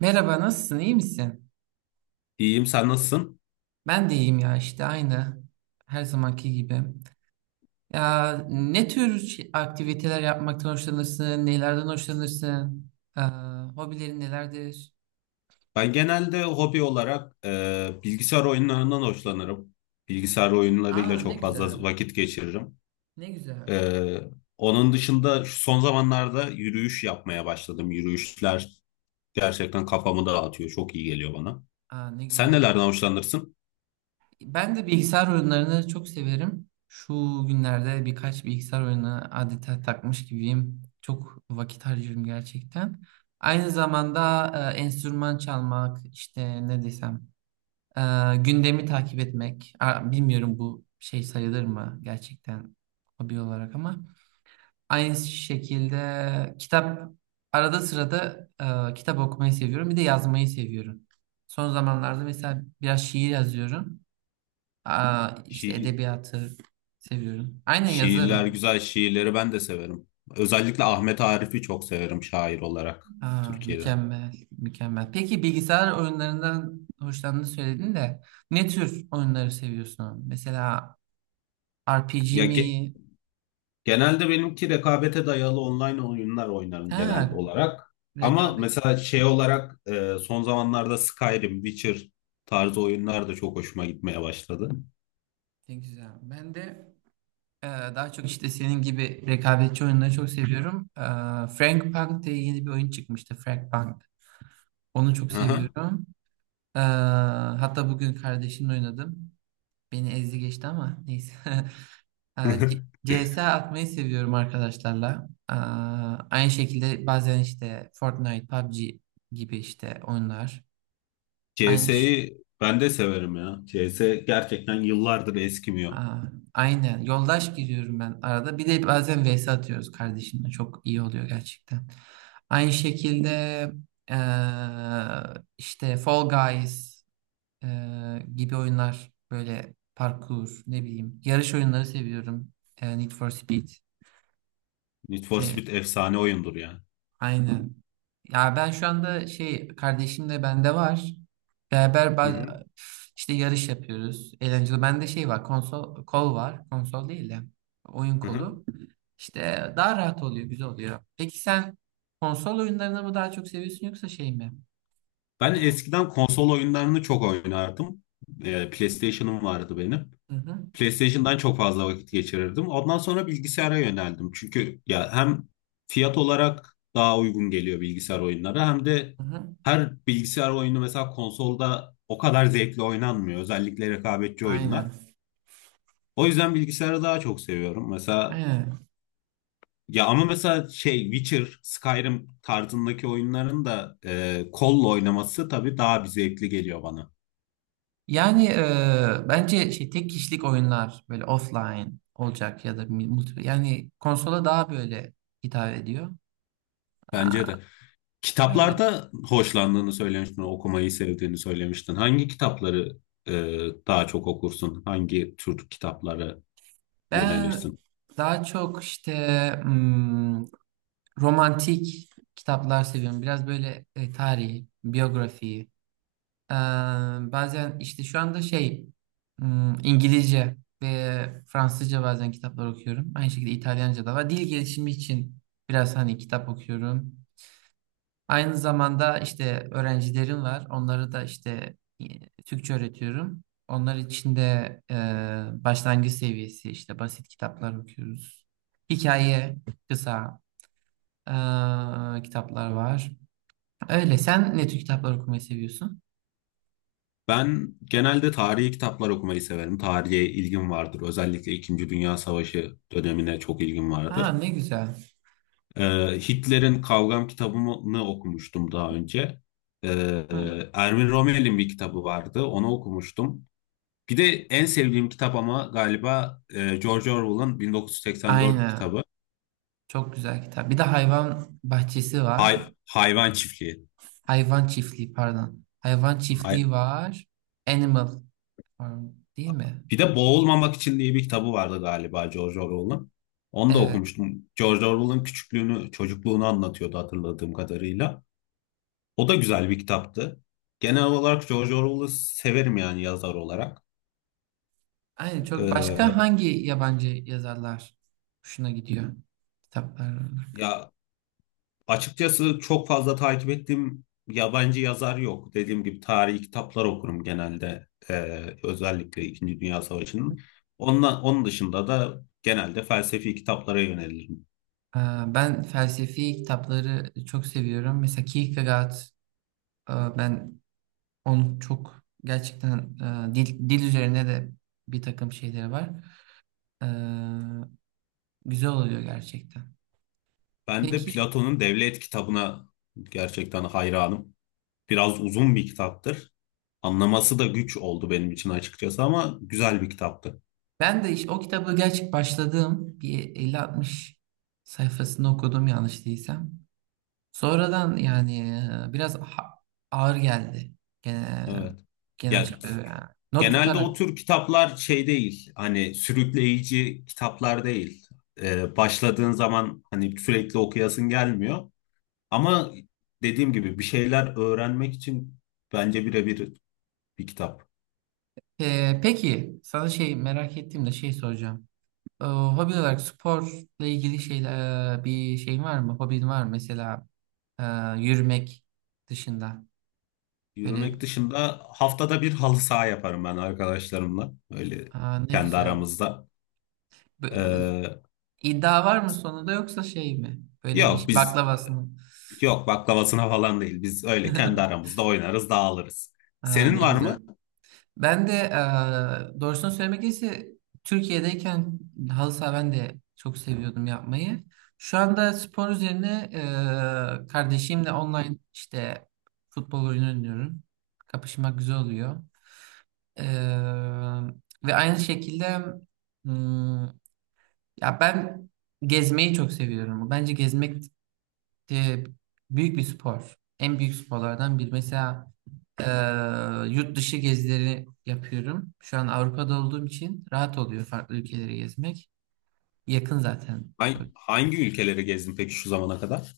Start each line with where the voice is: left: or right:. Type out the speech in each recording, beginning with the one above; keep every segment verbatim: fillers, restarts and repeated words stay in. right: Merhaba, nasılsın? İyi misin?
left: İyiyim, sen nasılsın?
right: Ben de iyiyim ya işte aynı. Her zamanki gibi. Ya ne tür şey- aktiviteler yapmaktan hoşlanırsın? Nelerden hoşlanırsın? Aa, hobilerin nelerdir?
left: Ben genelde hobi olarak e, bilgisayar oyunlarından hoşlanırım. Bilgisayar oyunlarıyla
right: Aa, ne
left: çok fazla
right: güzel.
left: vakit geçiririm.
right: Ne güzel.
left: E, Onun dışında şu son zamanlarda yürüyüş yapmaya başladım. Yürüyüşler gerçekten kafamı dağıtıyor. Çok iyi geliyor bana.
right: Aa, ne
left: Sen
right: güzel.
left: nelerden hoşlanırsın?
right: Ben de bilgisayar oyunlarını çok severim. Şu günlerde birkaç bilgisayar oyunu adeta takmış gibiyim. Çok vakit harcıyorum gerçekten. Aynı zamanda e, enstrüman çalmak, işte ne desem. Ee, gündemi takip etmek. Aa, Bilmiyorum bu şey sayılır mı gerçekten hobi olarak, ama aynı şekilde kitap, arada sırada e, kitap okumayı seviyorum. Bir de yazmayı seviyorum. Son zamanlarda mesela biraz şiir yazıyorum. Aa, işte
left: Şiir,
right: edebiyatı seviyorum. Aynen
left: şiirler
right: yazarım.
left: güzel, şiirleri ben de severim. Özellikle Ahmet Arif'i çok severim şair olarak
right: Aa,
left: Türkiye'de.
right: mükemmel, mükemmel. Peki bilgisayar oyunlarından hoşlandığını söyledin de ne tür oyunları seviyorsun? Mesela R P G
left: Ya ge-
right: mi?
left: Genelde benimki rekabete dayalı online oyunlar oynarım genel
right: Ha,
left: olarak. Ama mesela
right: rekabetçilikte
left: şey olarak e, son zamanlarda Skyrim, Witcher tarzı oyunlar da çok hoşuma gitmeye başladı.
right: güzel. Ben de e, daha çok işte senin gibi rekabetçi oyunları çok seviyorum. E, Frank Punk diye yeni bir oyun çıkmıştı. Frank Punk. Onu çok
left: Aha.
right: seviyorum. E, Hatta bugün kardeşimle oynadım. Beni ezdi geçti ama neyse. E, C- CS atmayı seviyorum arkadaşlarla. E, aynı şekilde bazen işte Fortnite, P U B G gibi işte oyunlar. Aynı.
left: C S'yi ben de severim ya. C S gerçekten yıllardır eskimiyor.
right: Aa, aynen. Yoldaş giriyorum ben arada. Bir de bazen vs atıyoruz kardeşimle. Çok iyi oluyor gerçekten. Aynı şekilde eee, işte Fall Guys eee, gibi oyunlar, böyle parkur ne bileyim. Yarış oyunları seviyorum. Eee, Need for Speed.
left: Need for Speed efsane oyundur ya.
right: Aynen. Ya ben şu anda şey, kardeşim de bende var. Beraber
left: Hı hı.
right: baz- işte yarış yapıyoruz. Eğlenceli. Bende şey var, konsol kol var. Konsol değil de oyun
left: Hı hı.
right: kolu. İşte daha rahat oluyor, güzel oluyor. Peki sen konsol oyunlarını mı daha çok seviyorsun yoksa şey mi?
left: Ben eskiden konsol oyunlarını çok oynardım. Ee, PlayStation'ım vardı benim.
right: Hı hı,
left: PlayStation'dan çok fazla vakit geçirirdim. Ondan sonra bilgisayara yöneldim. Çünkü ya hem fiyat olarak daha uygun geliyor bilgisayar oyunları hem de
right: hı hı.
left: her bilgisayar oyunu mesela konsolda o kadar zevkli oynanmıyor. Özellikle rekabetçi oyunlar.
right: Aynen.
left: O yüzden bilgisayarı daha çok seviyorum. Mesela
right: Aynen.
left: ya ama mesela şey Witcher, Skyrim tarzındaki oyunların da e, kolla oynaması tabii daha bir zevkli geliyor bana.
right: Yani e, bence şey tek kişilik oyunlar böyle offline olacak ya da multi, yani konsola daha böyle hitap ediyor.
left: Bence
right: Aa,
left: de.
right: öyle.
left: Kitaplarda hoşlandığını söylemiştin, okumayı sevdiğini söylemiştin. Hangi kitapları e, daha çok okursun? Hangi tür kitaplara
right: Ben
left: yönelirsin?
right: daha çok işte hmm, romantik kitaplar seviyorum. Biraz böyle e, tarihi, biyografiyi. Ee, Bazen işte şu anda şey hmm, İngilizce ve Fransızca bazen kitaplar okuyorum. Aynı şekilde İtalyanca da var. Dil gelişimi için biraz hani kitap okuyorum. Aynı zamanda işte öğrencilerim var. Onları da işte e, Türkçe öğretiyorum. Onlar için de e, başlangıç seviyesi işte basit kitaplar okuyoruz. Hikaye, kısa e, kitaplar var. Öyle. Sen ne tür kitaplar okumayı seviyorsun?
left: Ben genelde tarihi kitaplar okumayı severim. Tarihe ilgim vardır. Özellikle İkinci Dünya Savaşı dönemine çok ilgim
right: Aa,
left: vardır.
right: ne güzel.
left: E, Hitler'in Kavgam kitabını okumuştum daha önce. E,
right: Hı,
left: Erwin Rommel'in bir kitabı vardı. Onu okumuştum. Bir de en sevdiğim kitap ama galiba e, George Orwell'ın bin dokuz yüz seksen dört
right: aynen.
left: kitabı.
right: Çok güzel kitap. Bir de hayvan bahçesi var.
left: Hay- hayvan çiftliği.
right: Hayvan çiftliği, pardon. Hayvan çiftliği
left: Hay-
right: var. Animal Farm, değil mi?
left: Bir de Boğulmamak için diye bir kitabı vardı galiba George Orwell'ın. Onu da
right: Evet.
left: okumuştum. George Orwell'ın küçüklüğünü, çocukluğunu anlatıyordu hatırladığım kadarıyla. O da güzel bir kitaptı. Genel olarak George Orwell'ı severim yani yazar olarak.
right: Aynen, çok başka
left: Ee,
right: hangi yabancı yazarlar hoşuna gidiyor kitaplar olarak?
left: ya açıkçası çok fazla takip ettiğim yabancı yazar yok. Dediğim gibi tarihi kitaplar okurum genelde. Ee, özellikle İkinci Dünya Savaşı'nın. Ondan, onun dışında da genelde felsefi kitaplara yönelirim.
right: Aa, ben felsefi kitapları çok seviyorum. Mesela Kierkegaard, aa, ben onu çok gerçekten, aa, dil, dil üzerine de bir takım şeyleri var. Aa, güzel oluyor gerçekten.
left: Ben de
right: Peki
left: Platon'un Devlet kitabına gerçekten hayranım. Biraz uzun bir kitaptır. Anlaması da güç oldu benim için açıkçası ama güzel bir kitaptı.
right: ben de iş, o kitabı gerçek başladığım, bir elli altmış sayfasını okudum yanlış değilsem. Sonradan yani e, biraz ha- ağır geldi. Gene,
left: Evet.
right: genel
left: Ya
right: çap- e, yani not
left: genelde o
right: tutarak.
left: tür kitaplar şey değil. Hani sürükleyici kitaplar değil. Ee, başladığın zaman hani sürekli okuyasın gelmiyor. Ama dediğim gibi bir şeyler öğrenmek için bence birebir bir kitap.
right: E, peki sana şey merak ettiğim de şey soracağım. E, hobi olarak sporla ilgili şeyler, e, bir şeyin var mı? Hobin var mı? Mesela e, yürümek dışında. Böyle,
left: Yürümek dışında haftada bir halı saha yaparım ben arkadaşlarımla. Öyle
right: aa, ne
left: kendi
right: güzel.
left: aramızda.
right: Bö-
left: Ee,
right: İddia var mı sonunda yoksa şey mi? Böyle bir
left: yok
right: şey,
left: biz
right: baklavasını.
left: yok baklavasına falan değil. Biz öyle kendi aramızda oynarız, dağılırız.
right: Aa,
left: Senin
right: ne
left: var mı?
right: güzel. Ben de eee doğrusunu söylemek gerekirse Türkiye'deyken halı saha ben de çok seviyordum yapmayı. Şu anda spor üzerine eee, kardeşimle online işte futbol oyunu oynuyorum. Kapışmak güzel oluyor. Eee, Ve aynı şekilde hmm, ya ben gezmeyi çok seviyorum. Bence gezmek de büyük bir spor. En büyük sporlardan biri. Mesela ee, yurt dışı gezileri yapıyorum. Şu an Avrupa'da olduğum için rahat oluyor farklı ülkeleri gezmek. Yakın zaten
left: Ben
right: çok.
left: hangi ülkeleri gezdin peki şu zamana kadar?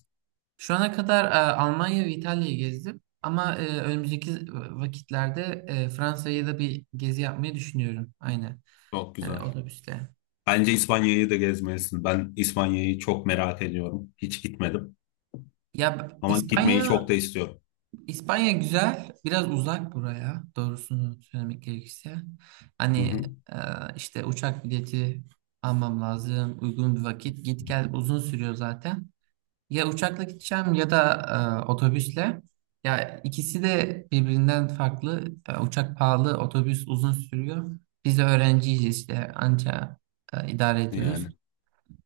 right: Şu ana kadar e, Almanya ve İtalya'yı gezdim. Ama e, önümüzdeki vakitlerde e, Fransa'ya da bir gezi yapmayı düşünüyorum. Aynen.
left: Çok
right: Yani
left: güzel.
right: otobüsle.
left: Bence İspanya'yı da gezmelisin. Ben İspanya'yı çok merak ediyorum. Hiç gitmedim.
right: Ya
left: Ama gitmeyi
right: İspanya
left: çok da istiyorum.
right: İspanya güzel, biraz uzak buraya doğrusunu söylemek gerekirse.
left: Hı
right: Hani
left: hı.
right: e, işte uçak bileti almam lazım, uygun bir vakit, git gel uzun sürüyor zaten. Ya uçakla gideceğim ya da e, otobüsle. Ya ikisi de birbirinden farklı. E, uçak pahalı, otobüs uzun sürüyor. Biz de öğrenciyiz işte, anca e, idare ediyoruz.
left: Yani.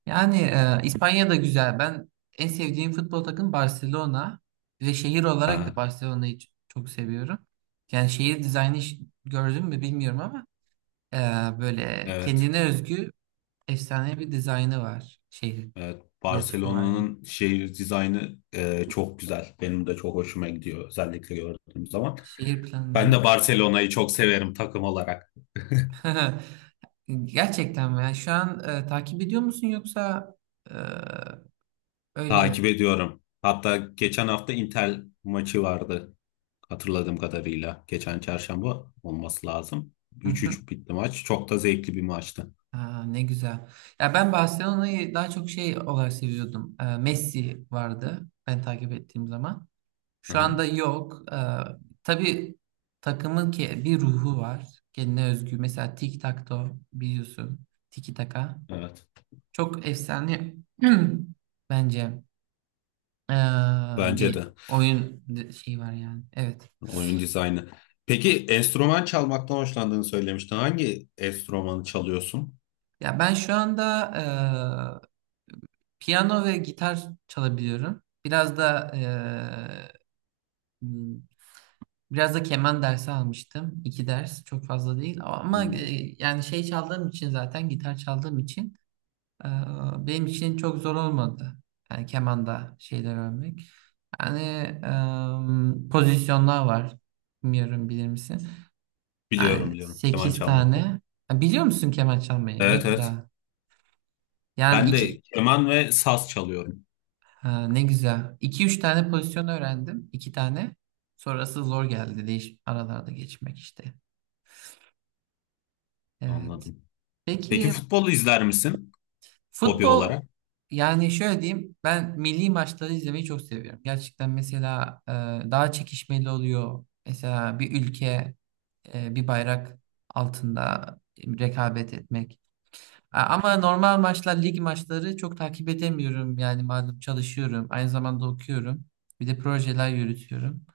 right: Yani e, İspanya da güzel. Ben en sevdiğim futbol takım Barcelona ve şehir olarak
left: Ha,
right: da Barcelona'yı ç- çok seviyorum. Yani şehir dizaynı, ş- gördün mü bilmiyorum ama e, böyle
left: evet.
right: kendine özgü efsane bir dizaynı var şehir.
left: Evet,
right: Dokusu var yani.
left: Barcelona'nın şehir dizaynı e, çok güzel. Benim de çok hoşuma gidiyor özellikle gördüğüm zaman.
right: Şehir
left: Ben de
right: planlaması.
left: Barcelona'yı çok severim takım olarak.
right: Gerçekten mi? Yani şu an e, takip ediyor musun yoksa e, öyle?
left: Takip ediyorum. Hatta geçen hafta Inter maçı vardı hatırladığım kadarıyla. Geçen çarşamba olması lazım. üç üç bitti maç. Çok da zevkli bir maçtı.
right: Ha, ne güzel. Ya ben Barcelona'yı daha çok şey olarak seviyordum. Ee, Messi vardı ben takip ettiğim zaman.
left: Hı
right: Şu
left: hı,
right: anda yok. Ee, tabii takımın ki bir ruhu var. Kendine özgü. Mesela Tic Tac Toe biliyorsun. Tiki Taka.
left: evet.
right: Çok efsane bence ee,
left: Bence
right: bir
left: de
right: oyun di- şeyi var yani. Evet.
left: oyun dizaynı. Peki enstrüman çalmaktan hoşlandığını söylemiştin. Hangi enstrümanı çalıyorsun?
right: Ya ben şu anda ee, piyano ve gitar çalabiliyorum. Biraz da e, Hmm, biraz da keman dersi almıştım. İki ders, çok fazla değil, ama
left: Hı.
right: e, yani şey çaldığım için, zaten gitar çaldığım için e, benim için çok zor olmadı. Yani kemanda şeyler örmek. Yani e, pozisyonlar var. Bilmiyorum, bilir misin?
left: Biliyorum
right: Yani
left: biliyorum keman
right: sekiz
left: çalmayı.
right: tane. Ha, biliyor musun keman çalmayı? Ne
left: Evet
right: güzel.
left: evet.
right: Yani
left: Ben
right: iki,
left: de keman ve saz çalıyorum.
right: ha, ne güzel. İki üç tane pozisyon öğrendim. İki tane. Sonrası zor geldi. Değiş aralarda geçmek işte. Evet.
left: Anladım. Peki
right: Peki
left: futbolu izler misin hobi
right: futbol,
left: olarak?
right: yani şöyle diyeyim, ben milli maçları izlemeyi çok seviyorum. Gerçekten mesela e, daha çekişmeli oluyor. Mesela bir ülke, e, bir bayrak altında rekabet etmek. A- Ama normal maçlar, lig maçları çok takip edemiyorum. Yani malum çalışıyorum, aynı zamanda okuyorum. Bir de projeler yürütüyorum.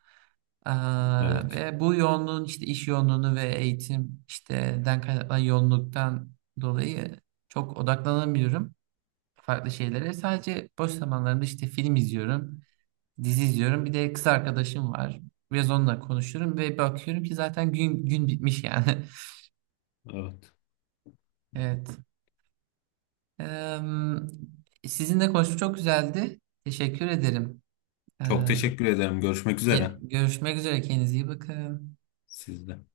right: Aa,
left: Evet.
right: ve bu yoğunluğun işte iş yoğunluğunu ve eğitim işte den kaynaklanan yoğunluktan dolayı çok odaklanamıyorum farklı şeylere. Sadece boş zamanlarında işte film izliyorum, dizi izliyorum. Bir de kız arkadaşım var. Biraz onunla konuşuyorum ve bakıyorum ki zaten gün gün bitmiş yani.
left: Evet.
right: Evet. Ee, Sizinle konuşmak çok güzeldi. Teşekkür ederim. Ee,
left: Çok teşekkür ederim. Görüşmek üzere.
right: Görüşmek üzere. Kendinize iyi bakın.
left: Sizde.